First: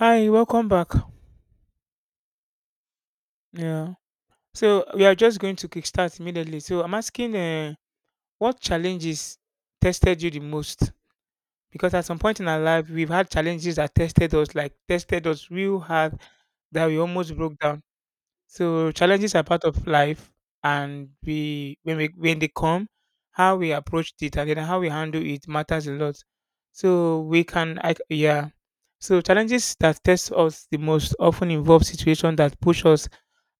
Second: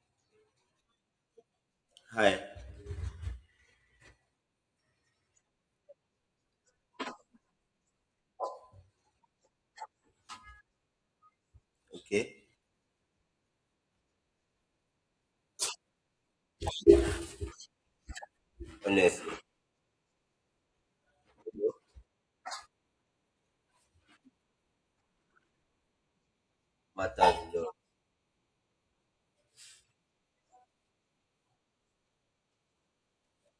Hi, welcome back. Hi. Yeah. So we are just going to kickstart immediately. So I'm asking, what challenges tested you the most? Because at some point Okay. in our life, we've had challenges that tested us, like tested us real hard, that we almost broke down. So challenges Honestly, are part of life, and we when they come, how we approached it and then how we handle it matters a lot. So matters a lot. Yeah. So challenges that test us the most often involve situations that push us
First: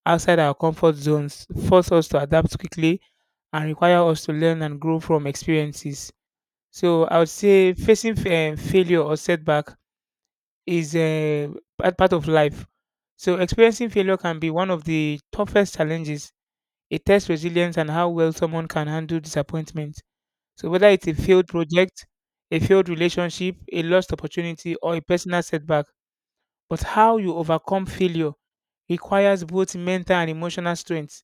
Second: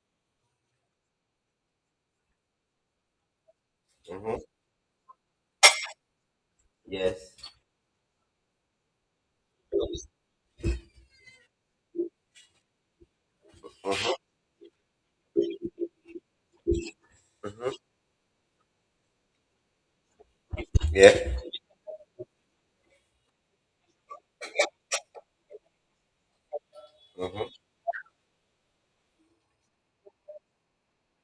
outside our comfort zones, force us to adapt quickly, and require us to Mm-hmm. learn and grow from experiences. So I would Yes. say facing failure or setback is a part of life. So experiencing Mm-hmm. failure can be one of the toughest challenges. It tests Mm-hmm. resilience and how well someone can handle disappointment. So whether it's a Yeah. failed project, a failed relationship, a lost opportunity, or a personal setback, but how you Mm-hmm. overcome failure requires both mental and emotional strength.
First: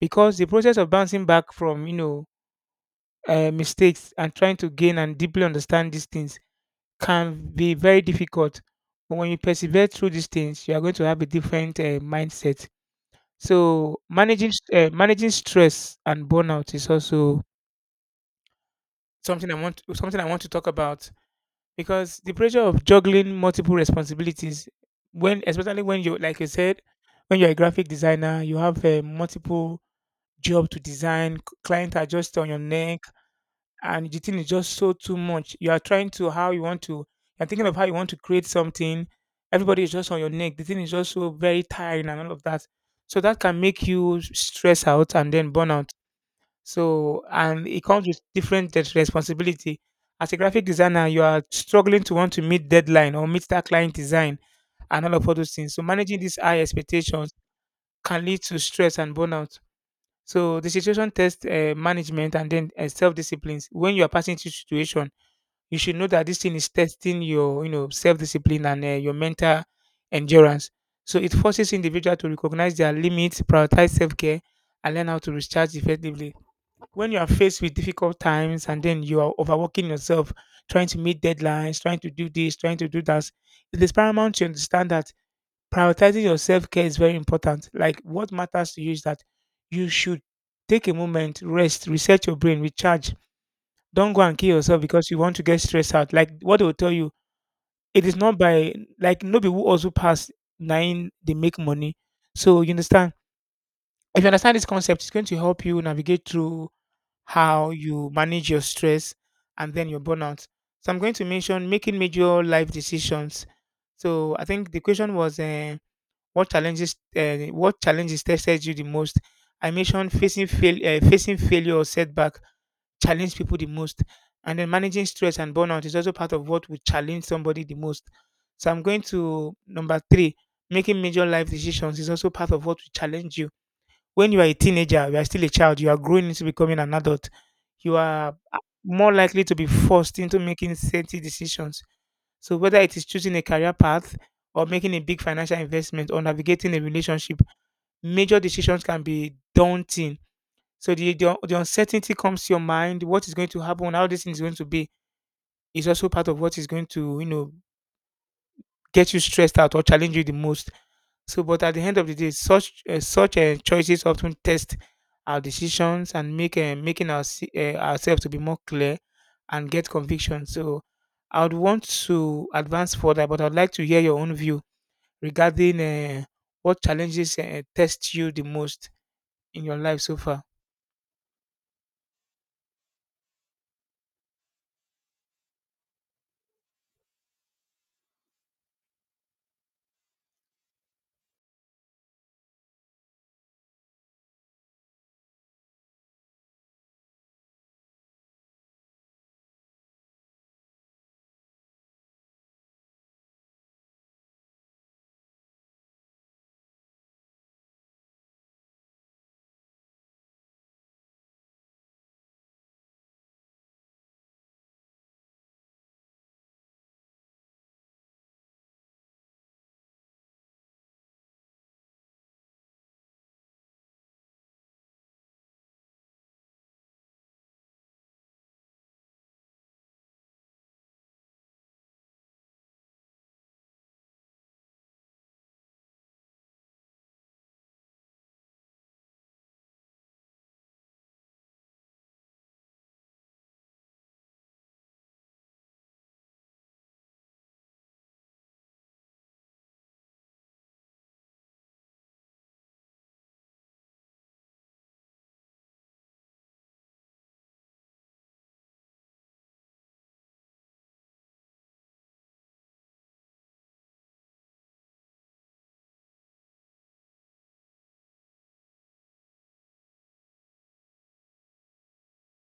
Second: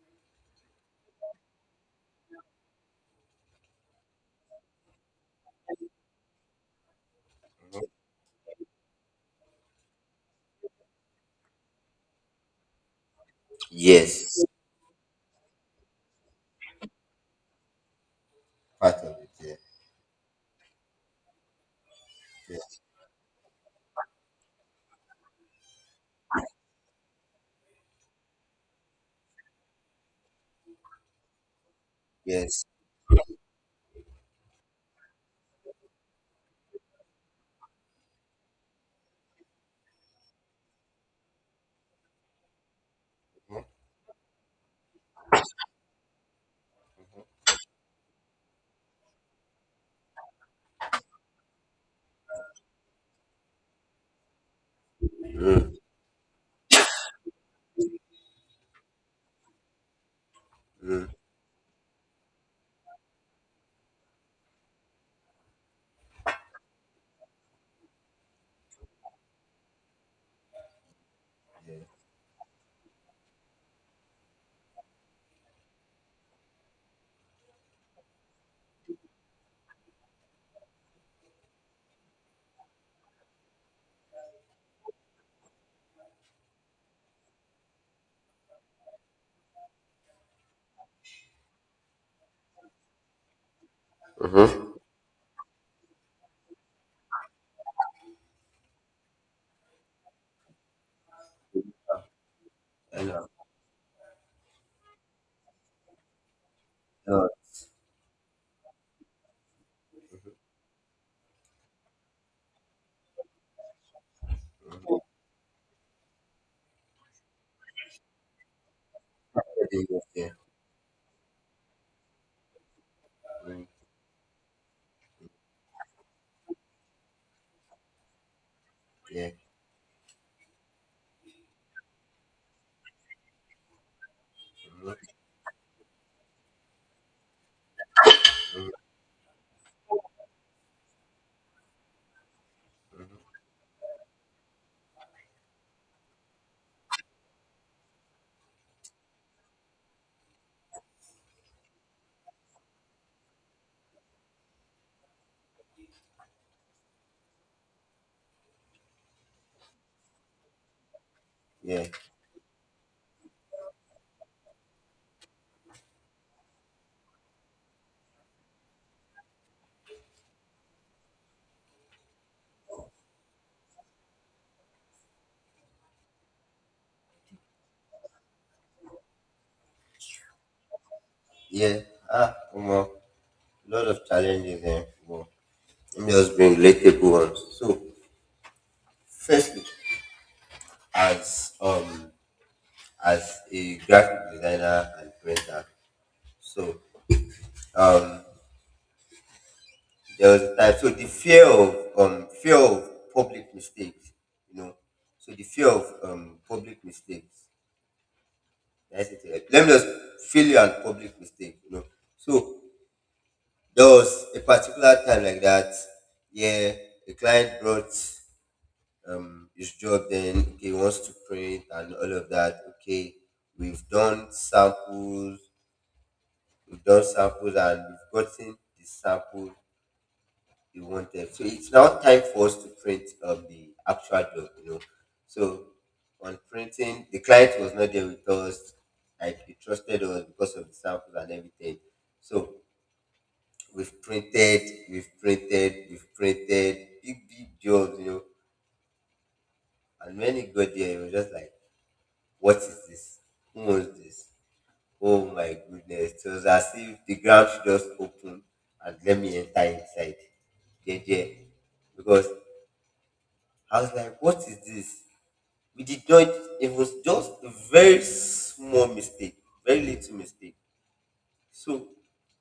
Because the process of bouncing back from mistakes and trying to gain and deeply understand these things can be Mm-hmm. very difficult, but when you persevere through these things, you are going to have a different mindset. So Yes. managing managing stress and burnout is also Part of it. something i Yeah. want something i want to talk about, because the Yeah. pressure of juggling multiple responsibilities, when especially when you, like you said, when you're a graphic designer, you have multiple job to design, client are just on your Yes. neck, and the thing is just so too much. You are trying to how you want to. You're thinking of how you want to create something. Everybody is just on your neck. The thing is just so very tiring and all of that. So that can make you stress out and then burn out. So and it comes with different responsibility. As a graphic designer, you are struggling to want to meet deadline or meet that client design and all those things. Mm. So managing these high expectations can lead to stress and burnout. So the Mm. situation test management and then self-disciplines. When you are passing through situation, you should know that this thing is testing your, you know, self-discipline and your mental endurance. So it forces Yeah. individual to recognize their limits, prioritize self-care, and learn how to recharge effectively. When you are faced with difficult times and then you are overworking yourself, trying to meet deadlines, trying to do this, trying to do that, it is paramount to understand that prioritizing your self-care is very important. Like what matters to you is that you should take a moment, rest, reset your brain, recharge. Don't go and kill Mm-hmm. yourself because you want to get stressed out. Like what they will tell you, it is not by like nobody who also pass nine they make money. So you And understand. If you understand this concept, it's going to help you navigate through no, how you manage your stress and then your burnout. So I'm going to mention making major life decisions. So I think the question was, what challenges tested you the most? I I think mentioned yeah. facing failure or setback challenge people Mm. the most, and then managing stress and burnout is also part of what would challenge somebody the most. So I'm going Yeah. to number three. Making major life decisions is also part of what will challenge you. When you are a teenager, you Mm-hmm. are still a child, you are growing into becoming an adult. You are more likely to be forced into making certain decisions, so whether it is choosing a career path or making a big financial investment or navigating a relationship, major decisions can be daunting. So the uncertainty comes to your mind, what is going to happen, how this thing is going to be is also part of what is going to, you know, get you stressed out or challenge you the most. So, but at the Yeah. end of the day, such choices often test our decisions and make making ourselves to be more clear and get conviction. So, I would want to advance further, but I'd like to hear your own view regarding what challenges test you the most in your life so far? Yeah. Ah, come on. Lot of challenges there. Well, let me just bring relatable ones. So, firstly, as as a graphic designer and printer, so um there was a time. So the fear of public mistakes, you know. So the fear of public mistakes. That's it. Like, let me just failure and public mistake, you know. So there was a particular time like that. Yeah, a client brought his job. Then okay, he wants to print and all of that. Okay, we've done samples. We've done samples and we've gotten the samples you wanted. So it's now time for us to print up the actual job, you know. So on printing, the client was not there with us, like he trusted us because of the samples and everything. So we've printed, we've printed big, big jobs, you know. And when he got there, he was just like, what is this? Who owns this? Oh my goodness. So it was as if the ground should just open and let me enter inside. JJ. Because I was like, what is this? We did not, it was just a very small mistake, very little mistake. So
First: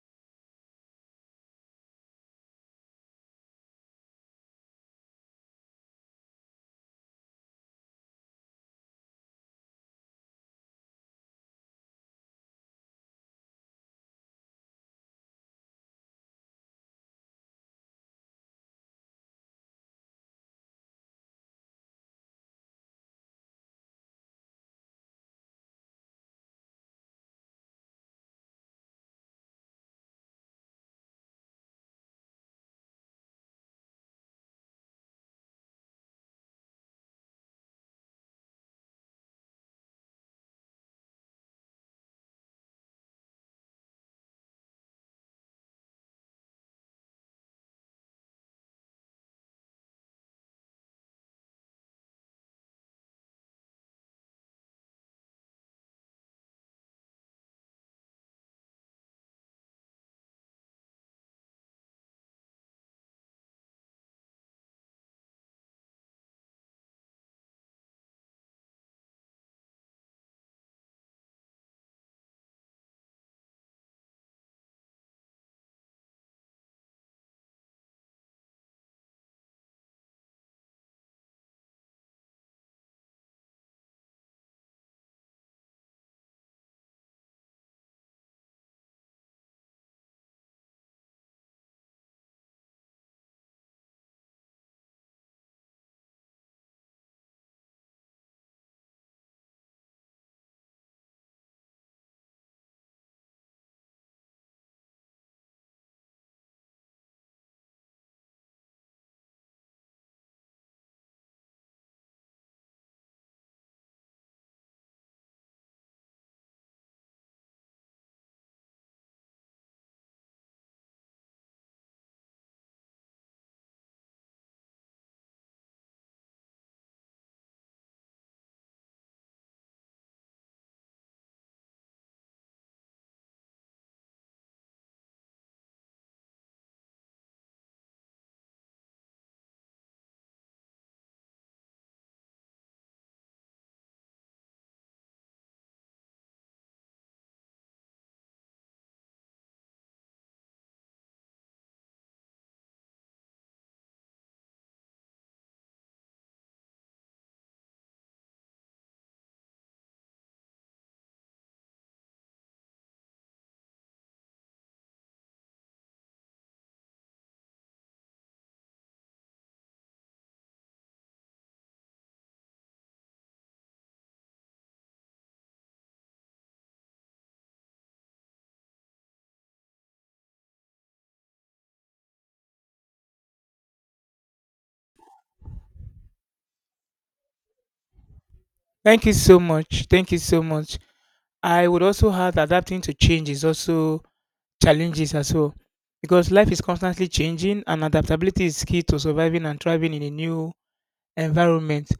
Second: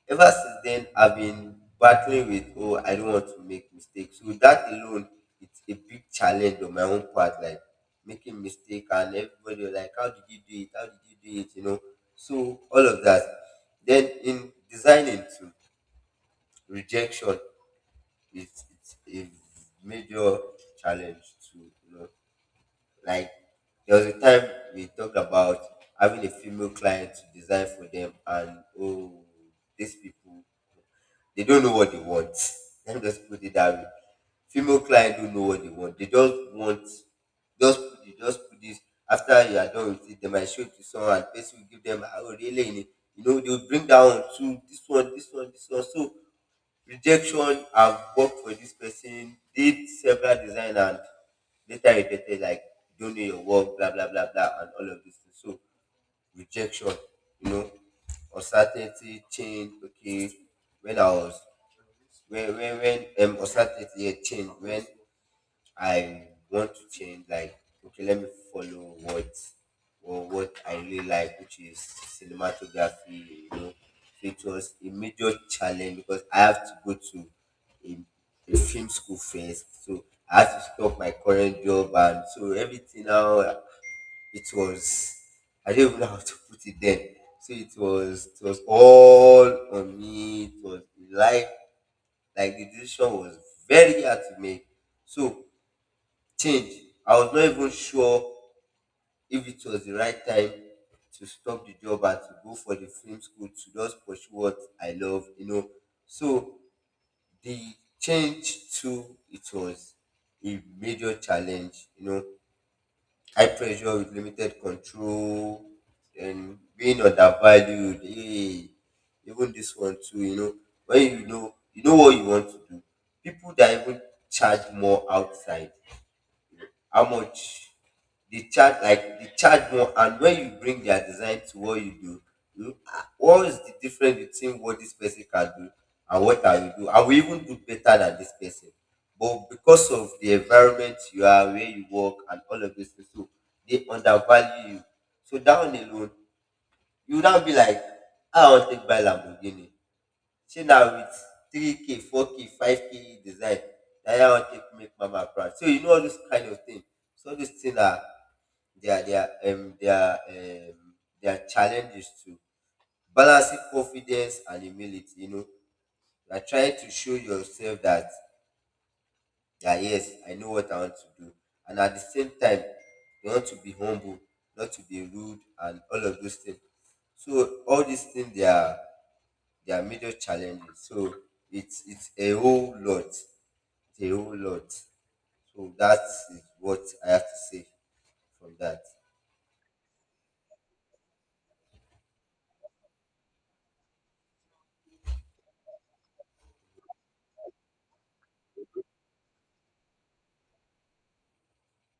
ever since then, I've been battling with, oh, I don't want to make mistakes. So that alone, it's a big challenge on my own part, like making mistake and everybody was like, how did you do it? How did you do it? You know, so all of that. Then in designing too, rejection, it's a major challenge too, you know. Like there was a time we talked about having a female client to design for them, and oh, these people they don't know what they want. Let me just put it that way. Female client don't know what they want. They just want just put it, just put this. After you are done with it, they might show it to someone and person will give them, "Ah, oh really, you know, they'll bring down to this one, this one, this one. So rejection, I've worked for this person, did several design and later regretted like, you don't know your work, blah blah blah blah and all of this thing. So rejection, you know, uncertainty change. Okay, when I was when uncertainty, change. When I want to change, like, okay, let me follow what or what I really like, which is cinematography, you know. So it was a major challenge because I have to go to a, a film school first. So I had to stop my current job and so everything now it was, I don't even know how to put it then. So it was all on me. It was like like the decision was very hard to make. So change. I was not even sure if it was the right time to stop the job and to go for the film school to just pursue what I love, you know. So the change too, it was a major challenge, you know. High pressure with limited control and being undervalued. Hey, even this one too, you know. When you know, you know what you want to do. People that even charge more outside, how much they charge, like they charge more, and when you bring their design to what you do, you, ah, what is the difference between what this person can do and what I will do? I will even do better than this person, but because of the environment you are, where you work and all of this, so they undervalue you. So down alone, you would not be like, "Ah, I want to take buy Lamborghini," she now with 3K, 4K, 5K design. That I want to make mama proud. So you know all this kind of thing. So all these things are, they are they are challenges to balancing confidence and humility, you know. You are trying to show yourself that yeah, yes, I know what I want to do. And at the same time, you want to be humble, not to be rude and all of those things. So all these things, they are their major challenges. So it's a whole lot. It's a whole lot. So that is what I have to say from that. Thank you so much. Thank you so much. I would also add adapting to change is also challenges as well, because life is constantly changing and adaptability is key to surviving and thriving in a new environment.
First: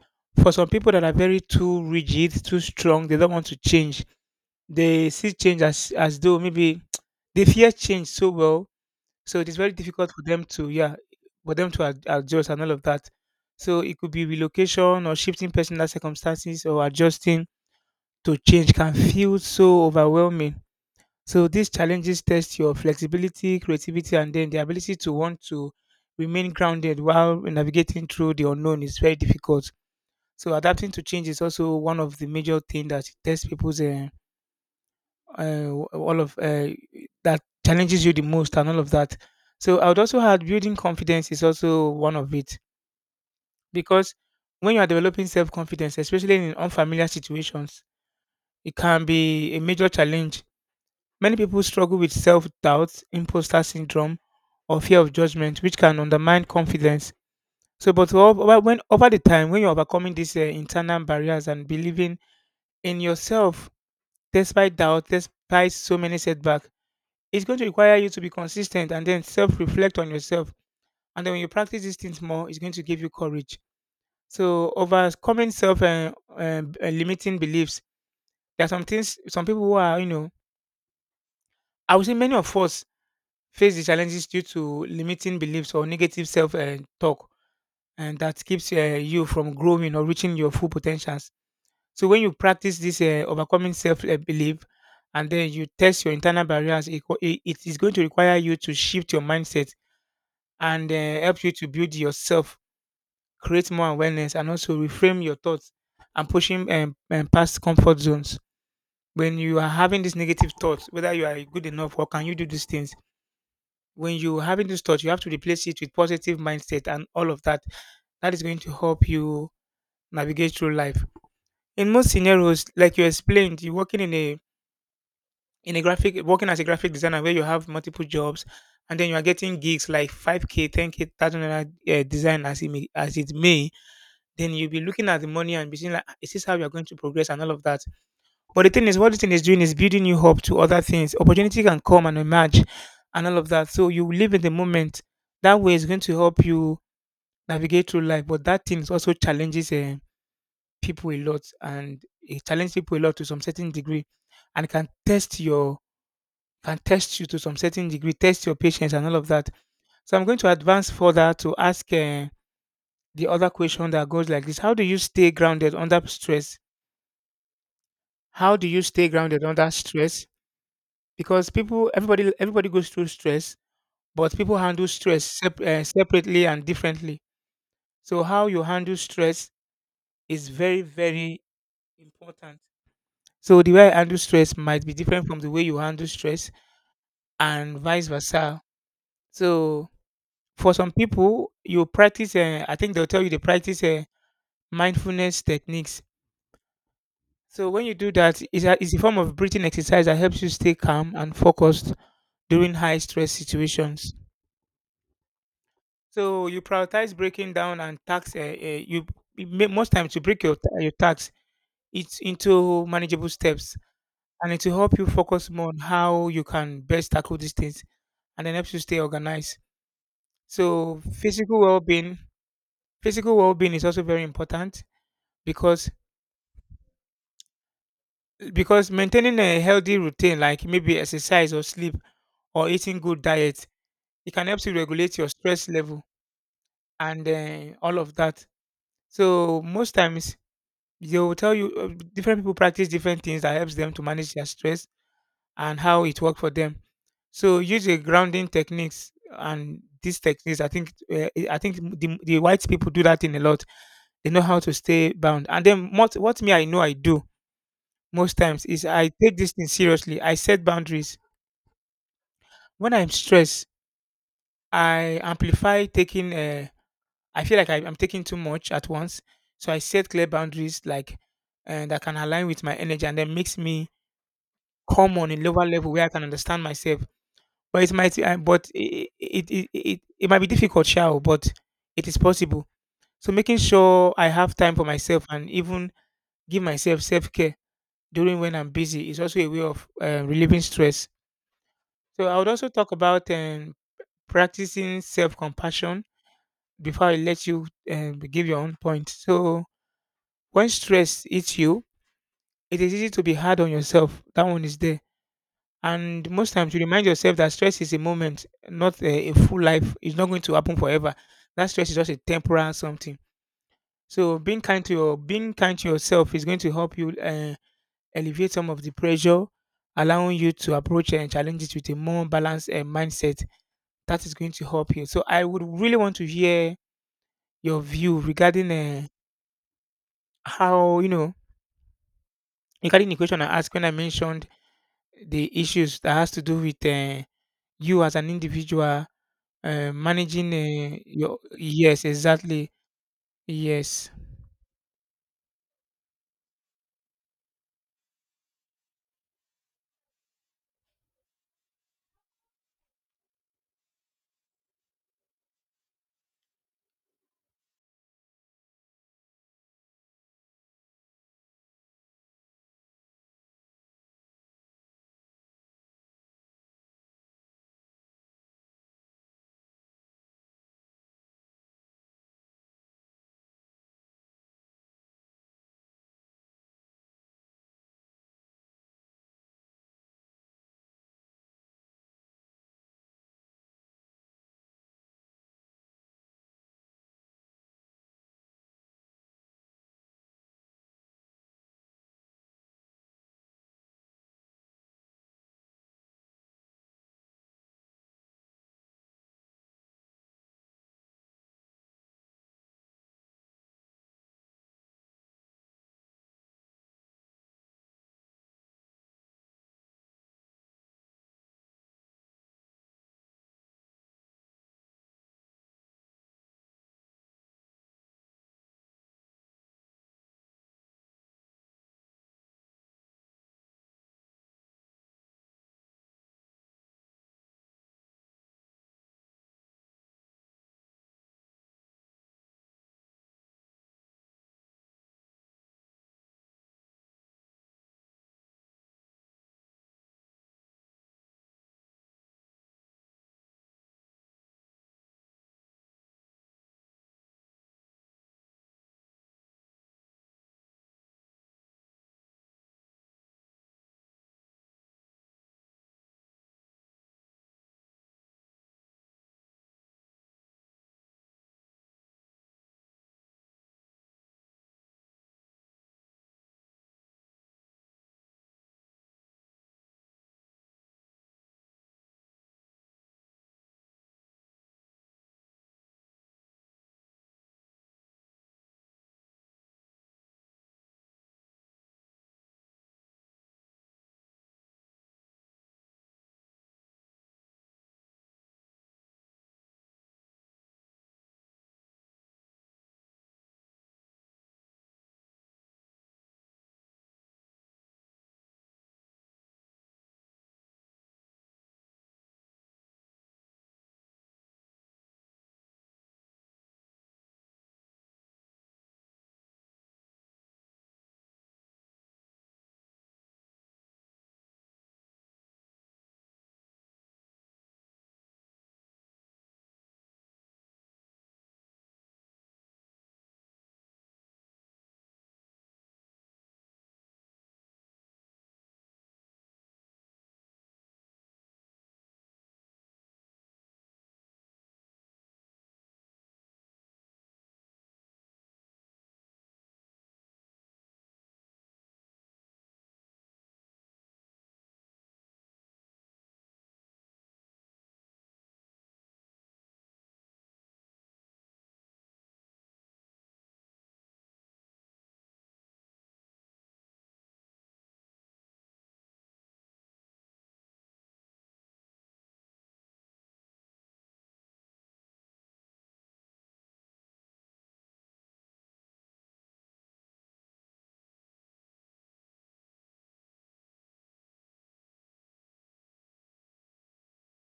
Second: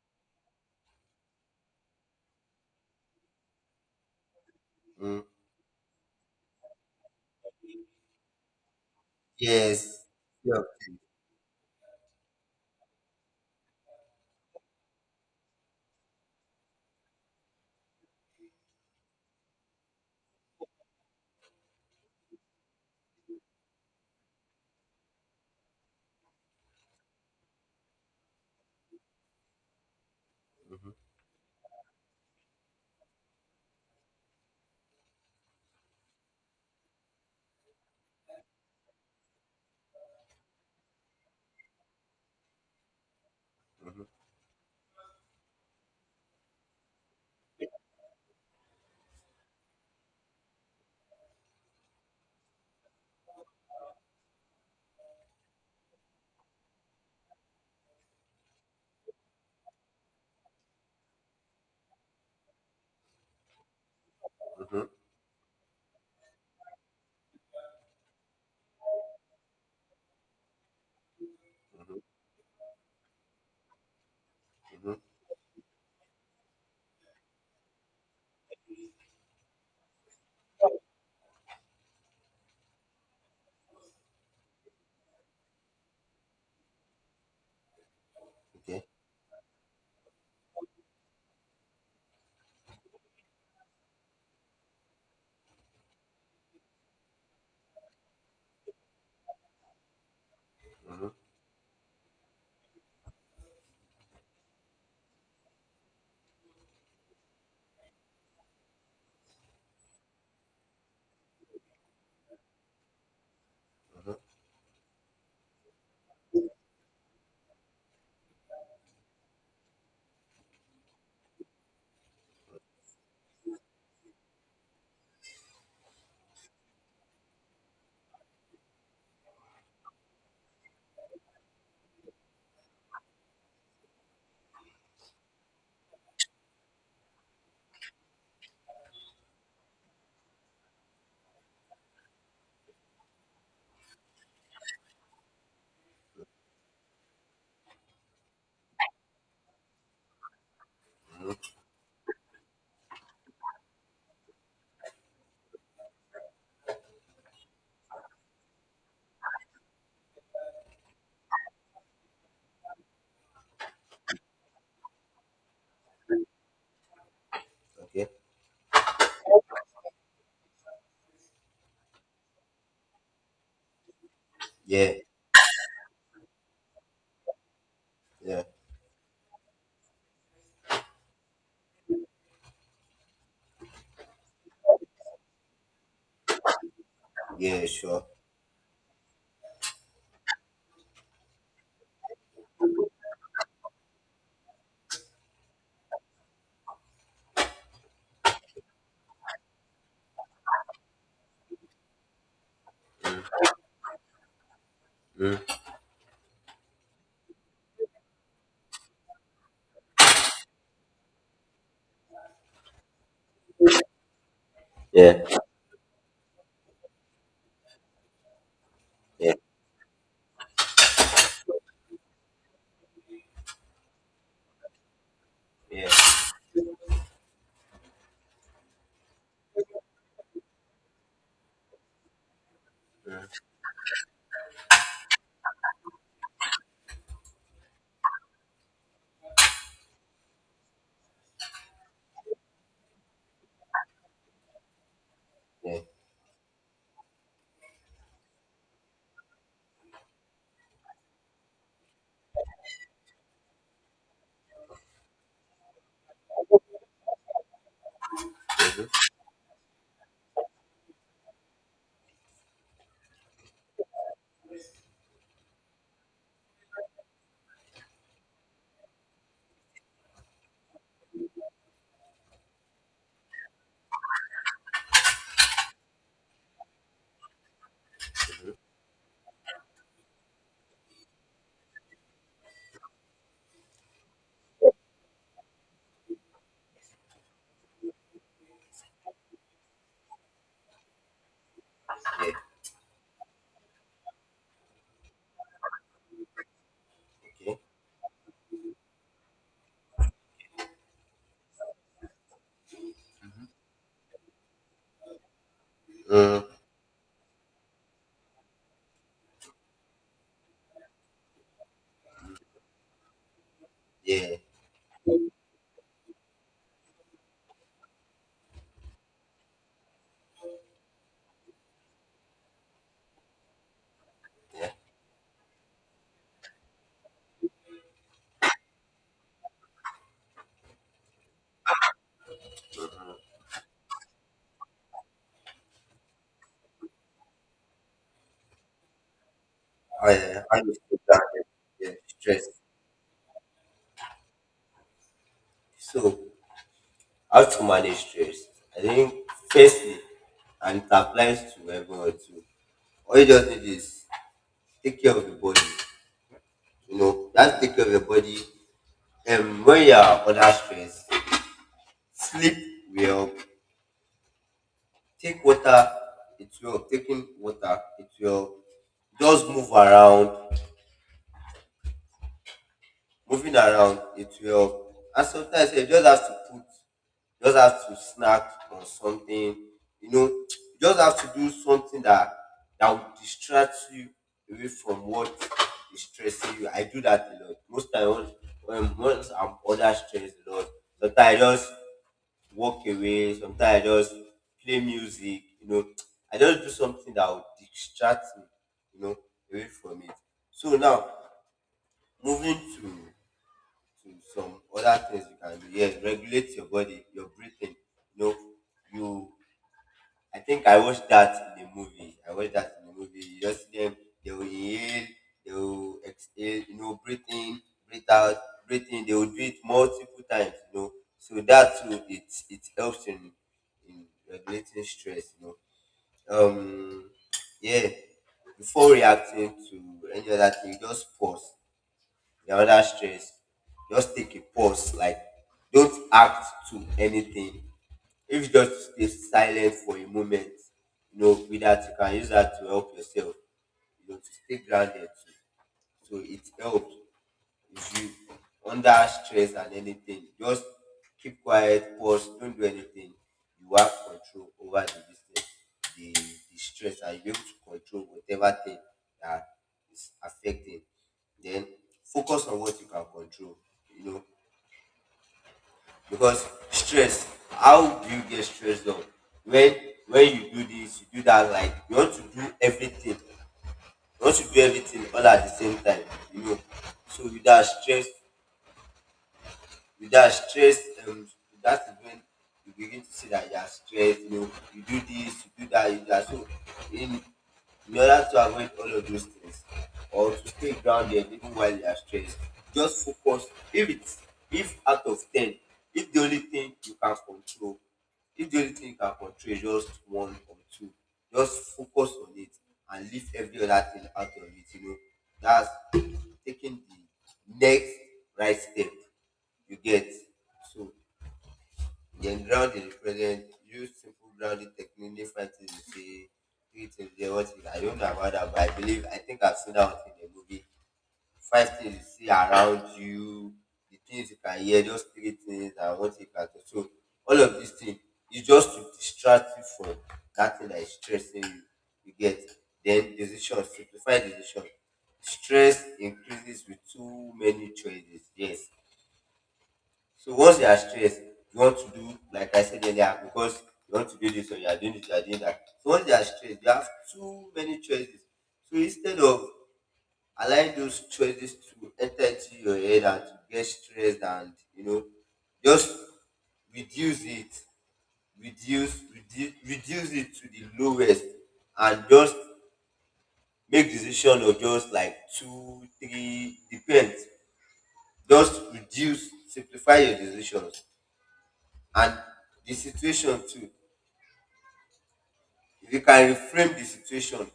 For some people that are very too rigid, too strong, they don't want to change. They Mm, see change as though maybe they fear change so well, so it is very yes. difficult for them Yeah. to, yeah, for them to adjust and all of that. So it could be relocation or shifting personal circumstances, or adjusting to change can feel so overwhelming. So these challenges test your flexibility, creativity, and then the ability to want to remain grounded while navigating through the unknown is very difficult. So Mm-hmm. adapting to change is also one of the major things that tests people's all of that challenges you the most and all of that. So I would also add building confidence is also one of it, because when you are developing self confidence, especially in unfamiliar situations, it can be a major challenge. Many people struggle with self doubt, imposter syndrome, or fear of judgment, which can undermine confidence. So, but ov- over- when over the time, when you're overcoming these internal barriers and believing in yourself despite Mm-hmm. doubt, despite so many setbacks. It's going to require you to be consistent and then self reflect on yourself. And then when you practice these Mm-hmm. things more, it's going to give you courage. So, Mm-hmm. overcoming self and limiting beliefs, there are some things, some people who are, you know, I would say many of us face the challenges due to limiting beliefs or negative self talk, and that keeps Okay. you from growing or reaching your full potentials. So when you practice this overcoming self belief, and then you test your internal barriers, it, co- it is going to require you to shift your mindset and Mm-hmm. Help you to build yourself, create more awareness, and also reframe your thoughts and pushing past comfort zones. When you are having these negative thoughts, whether you are good enough or can you do these things, Mm-hmm. when you're having these thoughts, you have to replace it with positive mindset and all of that. That is going to help you navigate through life. In most scenarios, like you explained, you're working as a graphic designer where you have multiple jobs, and then you are getting gigs like 5K 10K $1,000 design, as it may, then you'll be looking at the money and be saying like, "Ah, is this how you're going to progress and all of that," but the thing is, what the thing is doing is building you up to other things, opportunity can come and emerge and all of that. So you live in the moment, that way is going to help you navigate through life, but that thing is also challenges people a lot, and it challenges people a lot to some certain degree, and can test you to some certain degree, test your patience and all of that. So I'm going to advance further to ask the other question that goes like this: how do you stay grounded under stress? Okay. How do you stay grounded under stress? Because people, everybody goes through stress, but people handle Yeah. stress separately and differently. So Yeah. how you handle stress is very, very important. So the way I handle stress might be different from the way you handle stress, Yeah. and Sure. vice versa. So for some people, you practice, I think they'll tell you they practice mindfulness techniques. So when you do that, it's a form of breathing exercise that helps you stay calm and focused during high stress situations. Mm, So you prioritize breaking down and tasks. You you may, most times you break your tasks it's into manageable steps, and it will help you yeah. focus more on how you can best tackle these things, and then helps you stay Yeah. organized. So physical well-being is also very important, Yeah. because Because maintaining a healthy routine like maybe exercise or sleep or eating good diet, it can help to regulate your stress level and all of that. So most times they will tell you different people practice different things that helps them to manage their stress and Yeah. how it worked for them. So use a grounding techniques and these techniques. I think the white people do that in a lot. They know how to stay bound. And then what me I know I do most times is I take this thing seriously. I set boundaries. When I'm stressed, I amplify taking. I feel like I'm taking too much at once, so I set clear boundaries like that can align with my energy, and then makes me calm on a lower level where I can understand myself. But it might, but it might be difficult, shall but it is possible. So making sure I have time for myself and even give myself self care during when I'm busy is also a way of relieving stress. So Yeah. I would also talk about practicing self compassion before I let Okay. you give your own point. So when stress hits you, it is easy to be hard on yourself. That one is there. And Mm, most times you remind yourself that stress is a moment, not a full life. It's not going to happen forever. That stress is just a temporal something. So yeah. Being kind to yourself is going to help you alleviate some of the pressure, allowing you to approach and challenge it with a more balanced mindset. That is going to help you. So I would really want to hear your view regarding how you know regarding the question I asked when I mentioned the issues that has to do with you as an individual I managing I understood that. your Yeah. yes Stress. exactly yes. So how to manage stress? I think firstly, and it applies to everyone too. All you just need is take care of the body. You know, that's take care of your body. And when you are under stress, sleep well. Take water, it's well. Taking water, it's well. Just move around. Moving around it will help, and sometimes you just have to put, you just have to snack on something, you know, you just have to do something that, that will distract you away from what is stressing you. I do that a lot. Most times, once I'm under stress a lot, sometimes I just walk away, sometimes I just play music, you know, I just do something that will distract me, you know, away from it. So now moving to some other things you can do. Yes, regulate your body, your breathing. You know, you. I think I watched that in the movie. I watched that in the movie. You just see them. They will inhale. They will exhale. You know, breathe in, breathe out, breathe in. They will do it multiple times. You know, so that too, it helps in regulating stress. You know, yeah. Before reacting to any other thing, just pause. You're under stress, just take a pause. Like, don't act to anything. If you just stay silent for a moment, you know, with that, you can use that to help yourself, you know, to stay grounded. So, so it helps. If you under stress and anything, just keep quiet, pause, don't do anything. You have control over the business, the stress, and you'll be able to control whatever thing that is affecting. Then focus on what you can control, you know, because stress, how do you get stressed out? When when you do this, you do that, like you want to do everything. You want to do everything all at the same time, you know. So you that stress. With that stress, um, with that is when you begin to see that you are stressed. You know, you do this, you do that, you do that. So, in in order to avoid all of those things or to stay grounded even while you are stressed, just focus. If it's, if out of ten, if the only thing you can control if the only thing you can control is just one or two, just focus on it and leave every other thing out of it, you know. That's taking the next right step. You get? So then ground dey represent, use simple grounding technique make fighting be say three things you dey what is. I don't know about that, but I believe, I think I've seen that one in a movie. Five things you see around you, the things you can hear, just three things and what you can do. So all of these things is just to distract you from that thing that is stressing you. You get? Then decision, simplify decision. Stress increases with too many choices. Yes, so once you are stressed, you want to do, like I said earlier, because you want to do this or you are doing this, you are doing that. So once you are stressed, you have too many choices. So instead of allowing those choices to enter into your head and to get stressed and you know, just reduce it, reduce it to the lowest, and just make decision of just like two, three, depends. Just reduce, simplify your decisions and the situation too. If you can reframe the situation,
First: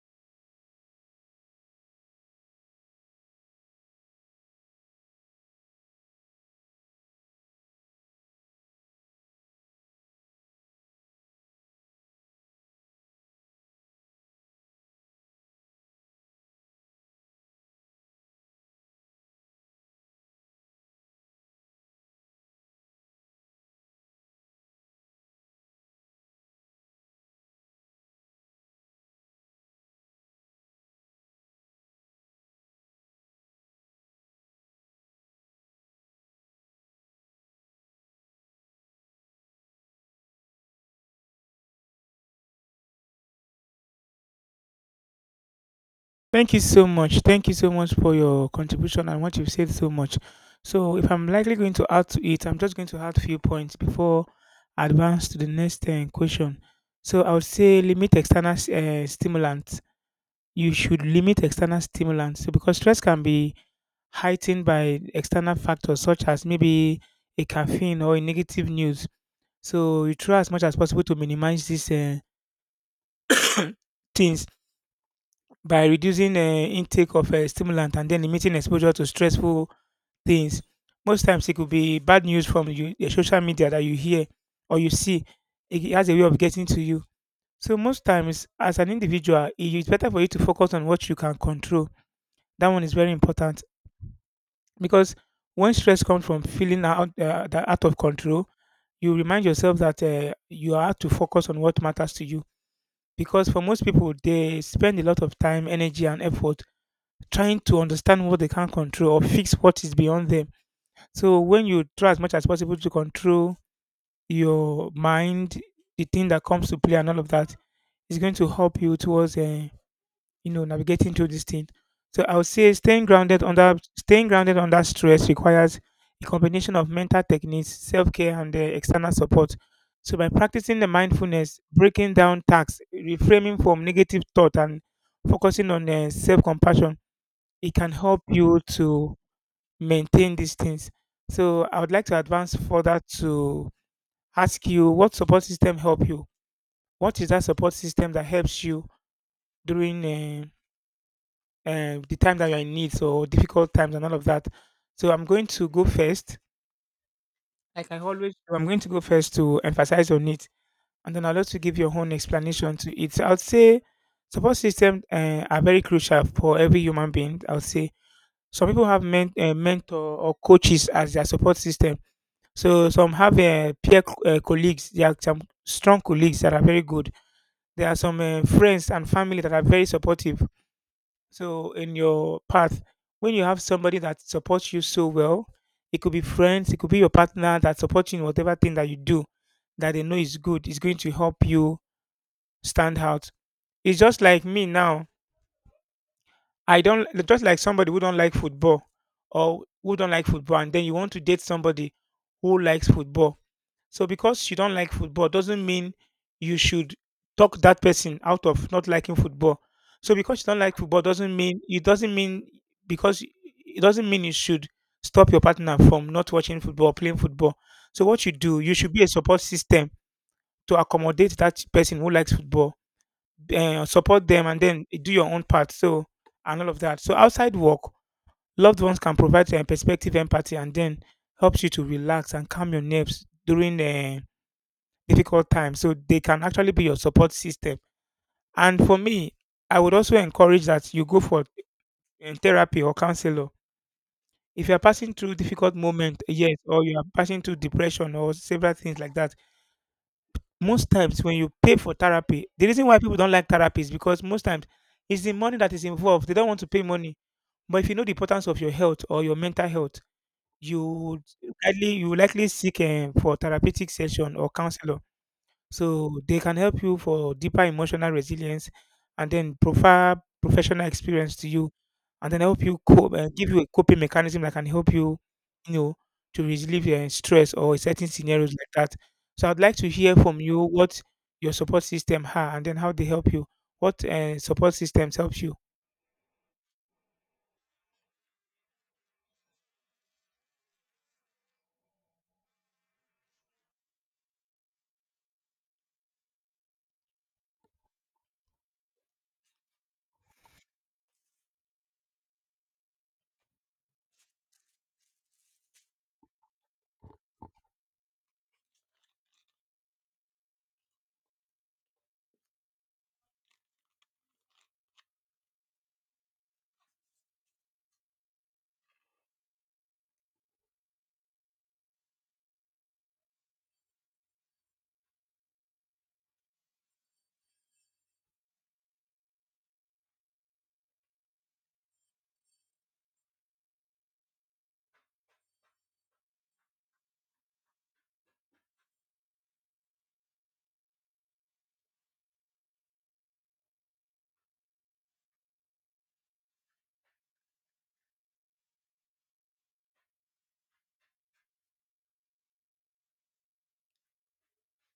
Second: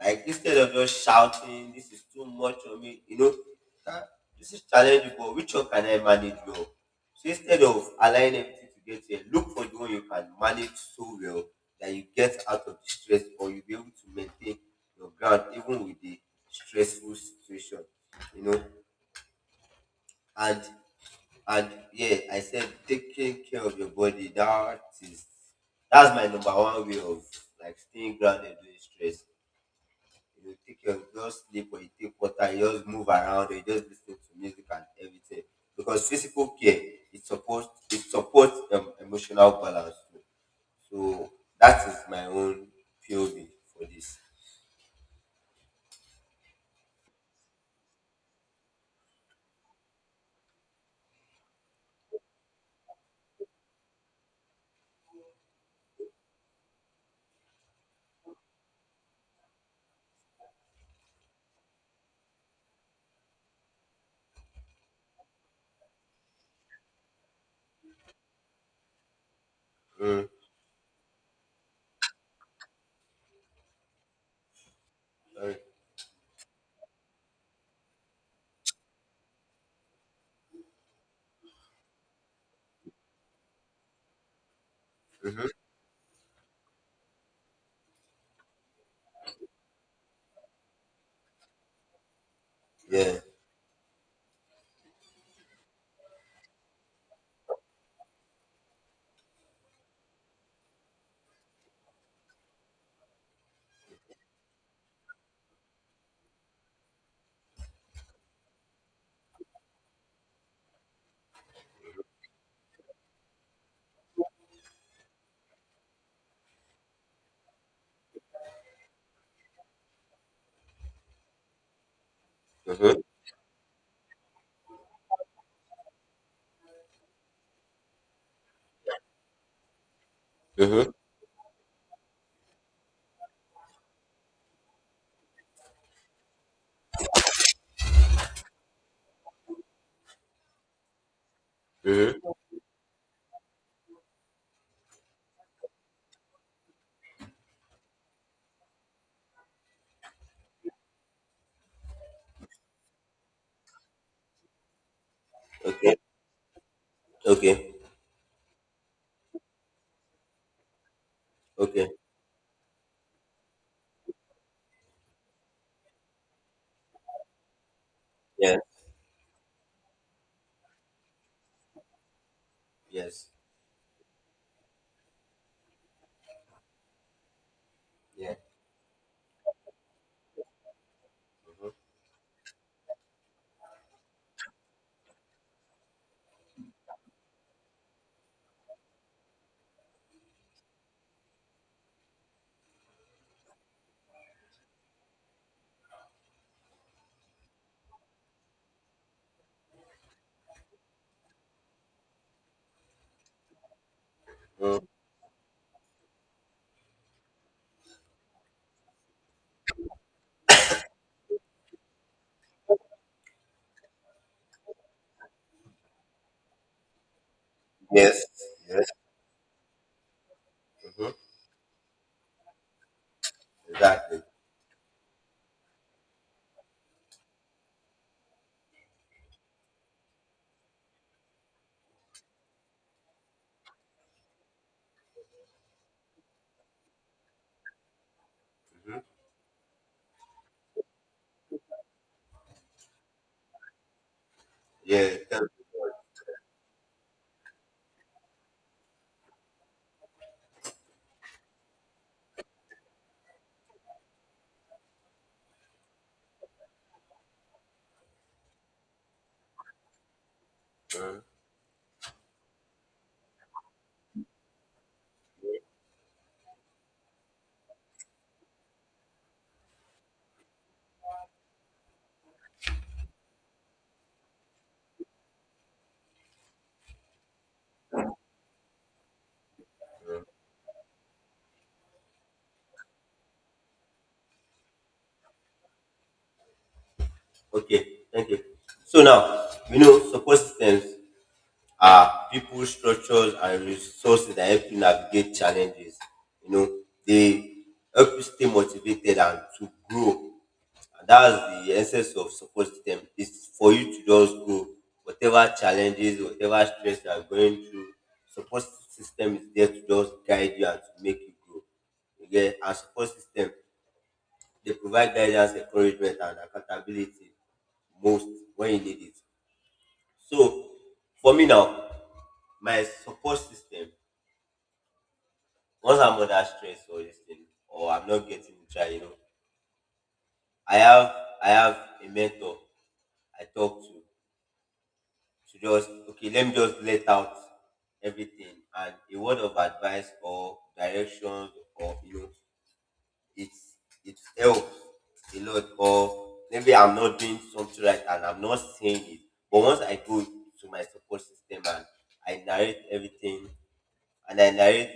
like instead of just shouting, this is too much on me, you know, "Ah, this is challengeable, which one can I manage well?" So instead of allowing everything to get here, look for the one you can manage so well that you get out of the stress or you'll be able to maintain your ground even with the stressful situation, you know. And And yeah, I said taking care of your body. That is, that's my number one way of like staying grounded during stress. You know, take you just sleep, or you take water, you just move around, or you just listen to music and everything. Because physical care it supports emotional balance too. So that is my own POV for this. Thank you so much. Thank you so much for your contribution and what you've said so much. So if I'm likely going to add to it, I'm just going to add few points before I advance to the next question. So I would say limit external stimulants. You should limit external stimulants so because stress can be heightened by external factors such as maybe a caffeine or a negative news. So you Mm, try as much as possible to minimize these things sorry. by reducing intake of stimulant and then limiting exposure to stressful things. Most times it could be bad news from you, the social media that you hear or you see. Mhm. It has a way of getting to you. So most times, as an individual, it is better for you to focus on what you can control. That one is very Yeah. important, because when stress comes from feeling out, that out of control, you remind yourself that you have to focus on what matters to you. Because for most people, they spend a lot of time, energy, and effort trying to understand what they can't control or fix what is beyond them. So when you try as much as possible to control your mind, the thing that comes to play, and all of that is going to help you towards you know navigating through this thing. So I would say Mhm. Staying grounded under stress requires a combination of mental techniques, self-care, and external support. So by practicing the Mhm. mindfulness, breaking down tasks, reframing from negative thought, and focusing on self-compassion, it can help you to maintain these things. So I would like to Mhm. advance further to ask you what support system help you, what is that support system that helps you during the time that you're in need, so difficult times and all of that. So I'm going to go Okay. first. Okay. Like I always do, I'm going to go first to emphasize on it, and then I'll also give Okay. your own explanation to it. So I'd say support systems are very crucial for every human being. I'll say Yeah. some people have mentor or coaches as their support system. So some Yes. have colleagues. There are some strong colleagues that are very good. There are some Yeah. Friends and family that are very supportive. Mhm. So in your path, when you have somebody that supports you so well, it could be friends, it could be your partner that supports you in whatever thing that you do that they know is good, is going to help you stand out. It's just like me now. I don't just like somebody who don't like football or who don't like football and then you want to date somebody who likes football, so because you don't Mm, like football doesn't mean you should talk that person out of not liking football. So because you don't like football doesn't mean, it doesn't mean, because it doesn't mean you should stop your partner from not watching football, or playing football. So yes. what you do, you Yes. should be a support system to Hmm. accommodate that person who likes football, Exactly. support them, and then do your own part. So and all of that. So outside work, loved ones can provide perspective, empathy, and then helps you to relax and calm your nerves during the difficult time. So they can actually be your support system. And for Hmm. me, I would also encourage that you go for therapy or counselor. If you are Yeah. passing Thank you. through very difficult much. moment, yes, or you are passing through depression or several things like that, most times when you pay for therapy, the reason why people don't like therapy is because most times it's the money that is involved. They don't want to pay money. But if you know the importance of your health or your mental health, you Mhm. would likely you will likely seek for therapeutic session or counselor. So they can help you for deeper emotional resilience and then prefer professional experience to you and then help you cope and give you a coping mechanism that can help you, you know, to relieve your stress or certain scenarios like that. So I'd like to hear from you what your support system are and then how they help you. What support systems help you? Okay. Thank you. So now, you know, support systems are people, structures, and resources that help you navigate challenges. You know, they help you stay motivated and to grow. That's the essence of support system. It's for you to just go whatever challenges, whatever stress you are going through, support system is there to just guide you and to make you grow. Okay, and support system, they provide guidance, encouragement, and accountability most when you need it. So for me now, my support system, once I'm under stress or this thing or I'm not getting try, you know, i have I have a mentor I talk to just, okay, let me just let out everything, and a word of advice or direction, or you know, it's it helps a lot. Or maybe I'm not doing something right and I'm not saying it, but once I go to my support system and I narrate everything, and I narrate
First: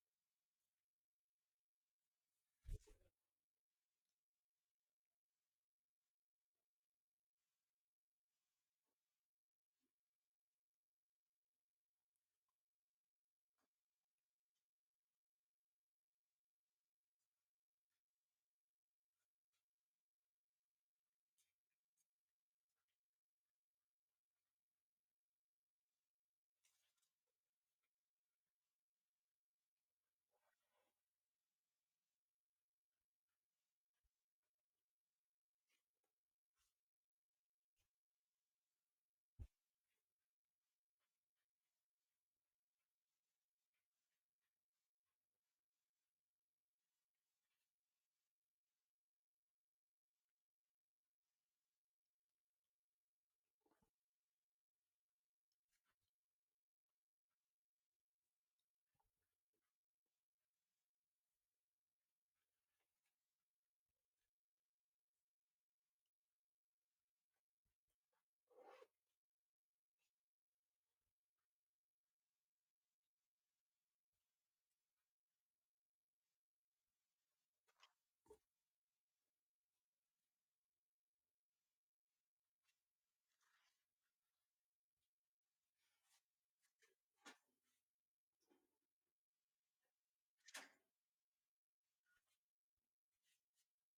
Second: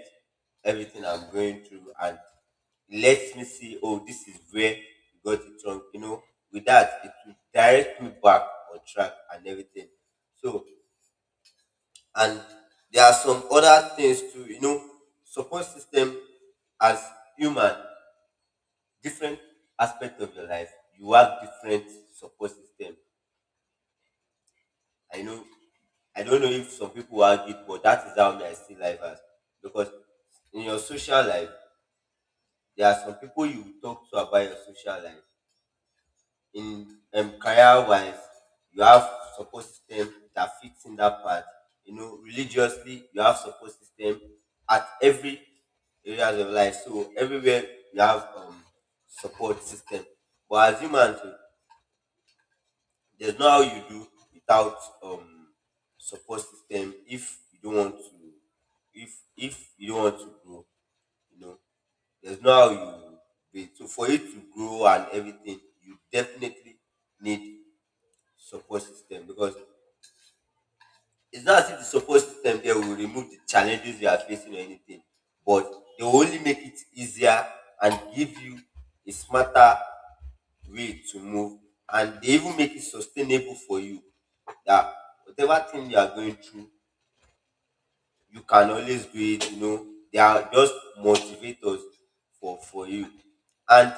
everything I'm going through, and lets me see, oh, this is where you got it wrong. You know, with that, it will direct me back on track and everything. So and there are some other things too, you know. Support system, as human, different aspect of your life, you have different support system. I know, I don't know if some people argue, but that is how me I see life as. Because in your social life, there are some people you talk to about your social life. In career wise, you have support system that fits in that part. You know, religiously, you have support system at every areas of life. So everywhere you have support system. But as humans, oh, there's no how you do without um, support system if you don't want to, if you don't want to grow, you know, there's no how you do it. So for you to grow and everything, you definitely need support system. Because it's not as if the support system there will remove the challenges you are facing or anything, but they will only make it easier and give you a smarter way to move, and they even make it sustainable for you. That whatever thing you are going through, you can always do it. You know, they are just motivators for you. And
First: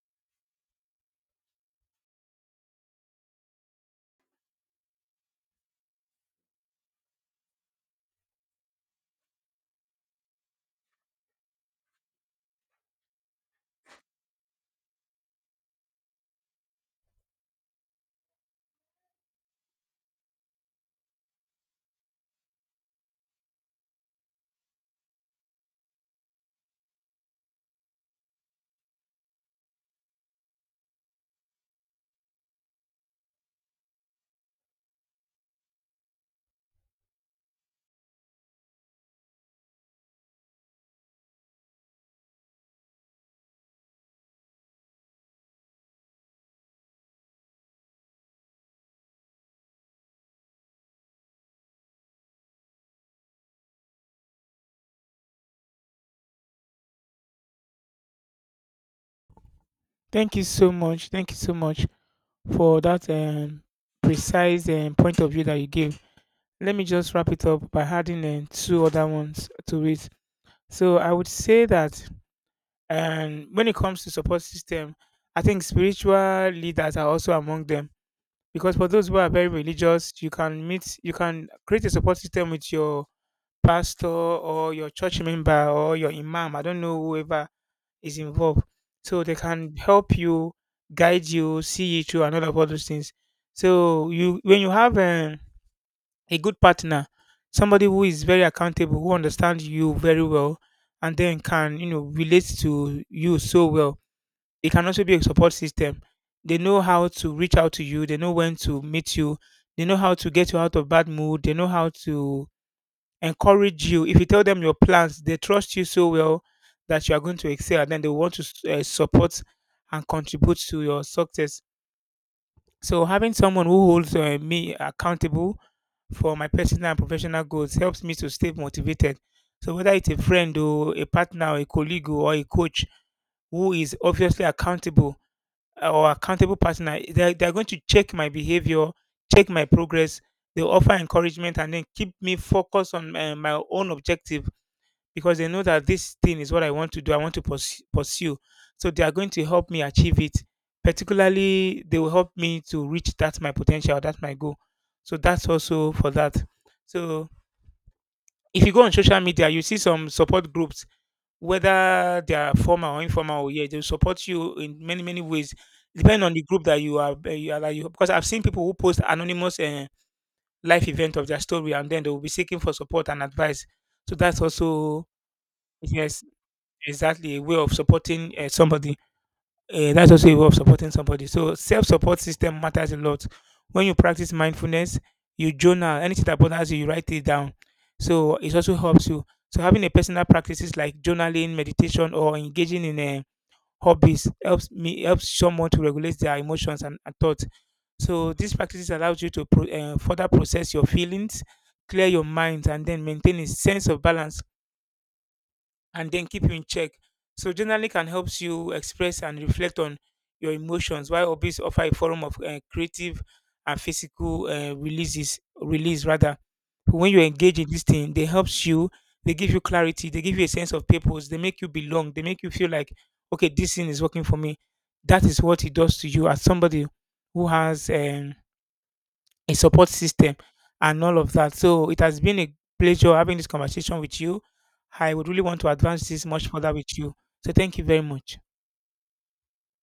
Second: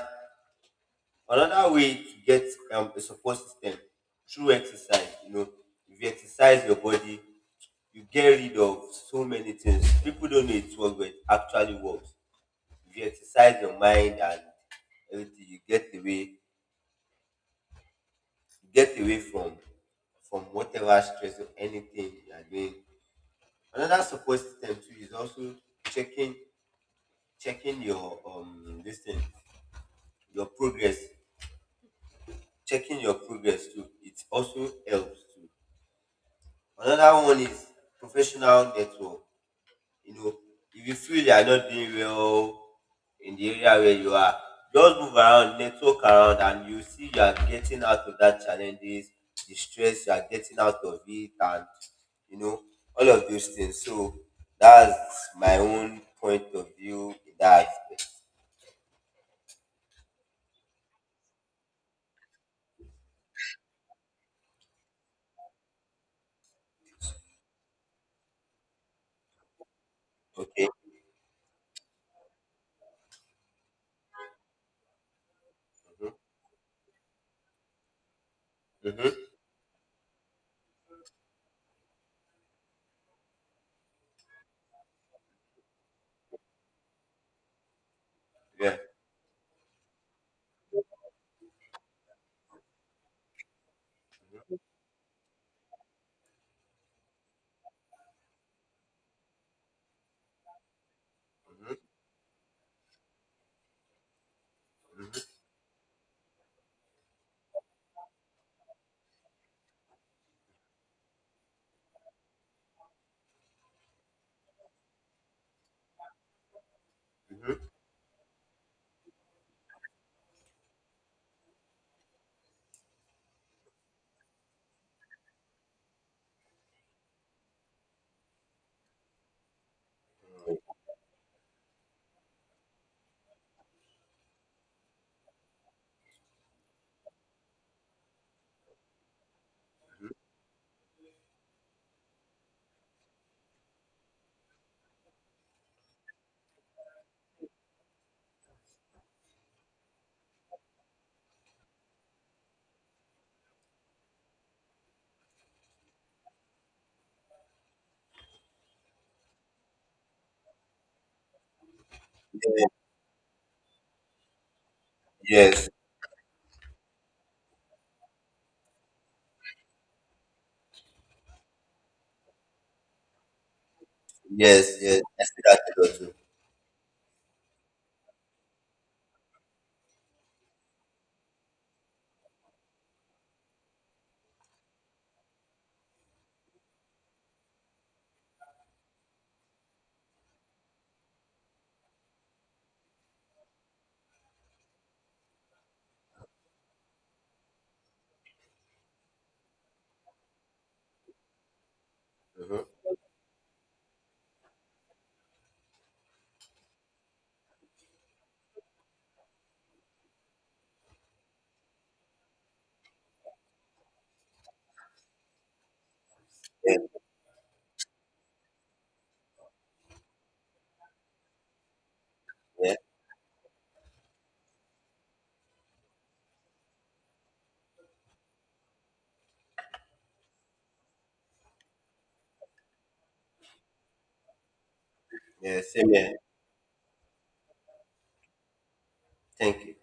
another way to get a support system, through exercise, you know, if you exercise your body, you get rid of so many things. People don't know it works, but it actually works. If you exercise your mind and everything, you get away from whatever stress or anything you are doing. Another support system too is also checking checking your this thing, your progress, checking your progress too. It also helps too. Another one is professional network. You know, if you feel you are not doing well in the area where you are, just move around, network around, and you see you are getting out of that challenges, the stress, you are getting out of it, and you know, all of those things. So that's my own point of view in that aspect. Thank you so much. Thank you so much for that precise point of view that you gave. Let me just wrap it up by adding two other ones to it. Okay. So I would say that when it comes to support system, I think Mm-hmm. spiritual leaders are also among them, because for those who Mm-hmm. are very religious, you can meet, you can create a support system with your pastor or your church member or your imam. I don't know whoever is involved, Yeah. so they can help you, guide you, see you through, and all of all those things. So you, when you have a good partner, somebody who is very accountable, who understands you very well, and then Mm-hmm. can you know relate to you so well. It can also be a support system. They know how to reach out to you. They know when to meet you. They know how to get you out of bad mood. They know how to encourage you. If you tell them your plans, they trust you so well that you are going to Mm-hmm. excel, and then they want to support and contribute to your success. So having someone who holds me accountable for my personal and professional goals helps me to stay motivated. So whether it's a friend or a partner or a colleague or a coach who is obviously accountable or accountable partner, they're going to check my behavior, check my progress. They offer encouragement and then keep me focused on my own objective, because they know that this thing is what I want to do, I want to pursue. So they are going to help me achieve it. Particularly, they will help me to reach that my potential, that's my goal. So that's also for that. So if you go on social media, you see some support groups, whether they are formal or informal, or yeah, they will support you in many many ways, Yes. depending on the group that you are. You are that you, because I've seen people who post anonymous life event of their story, and then they will be seeking for support and advice. So that's Yes. Yes, also I see that a lot too. yes, exactly a way of supporting somebody. That's also a way of supporting somebody. So self-support system matters a lot. When you practice mindfulness, you journal anything that bothers you, you write it down. So it also helps you. So having a personal practices like journaling, meditation, or engaging in hobbies helps someone to regulate their emotions and thoughts. So these practices allows you to further process your feelings, clear your mind, and Mm-hmm. then maintain a sense of balance and then keep you in check. So journaling can help you express and reflect on your emotions, while hobbies offer a forum of creative and physical release rather. Yeah. When you engage in this thing, they helps you, they give you clarity, they give you a sense of purpose, they make you belong, they make you feel Yeah. like, okay, this thing is working for me. That is what it does to you as somebody who has a support system and all of that. So it has been a pleasure having this conversation with you. I would really want Yeah. to Same advance here. this much further with you. So thank you very much. Thank you.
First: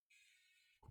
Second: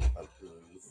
Alquimista.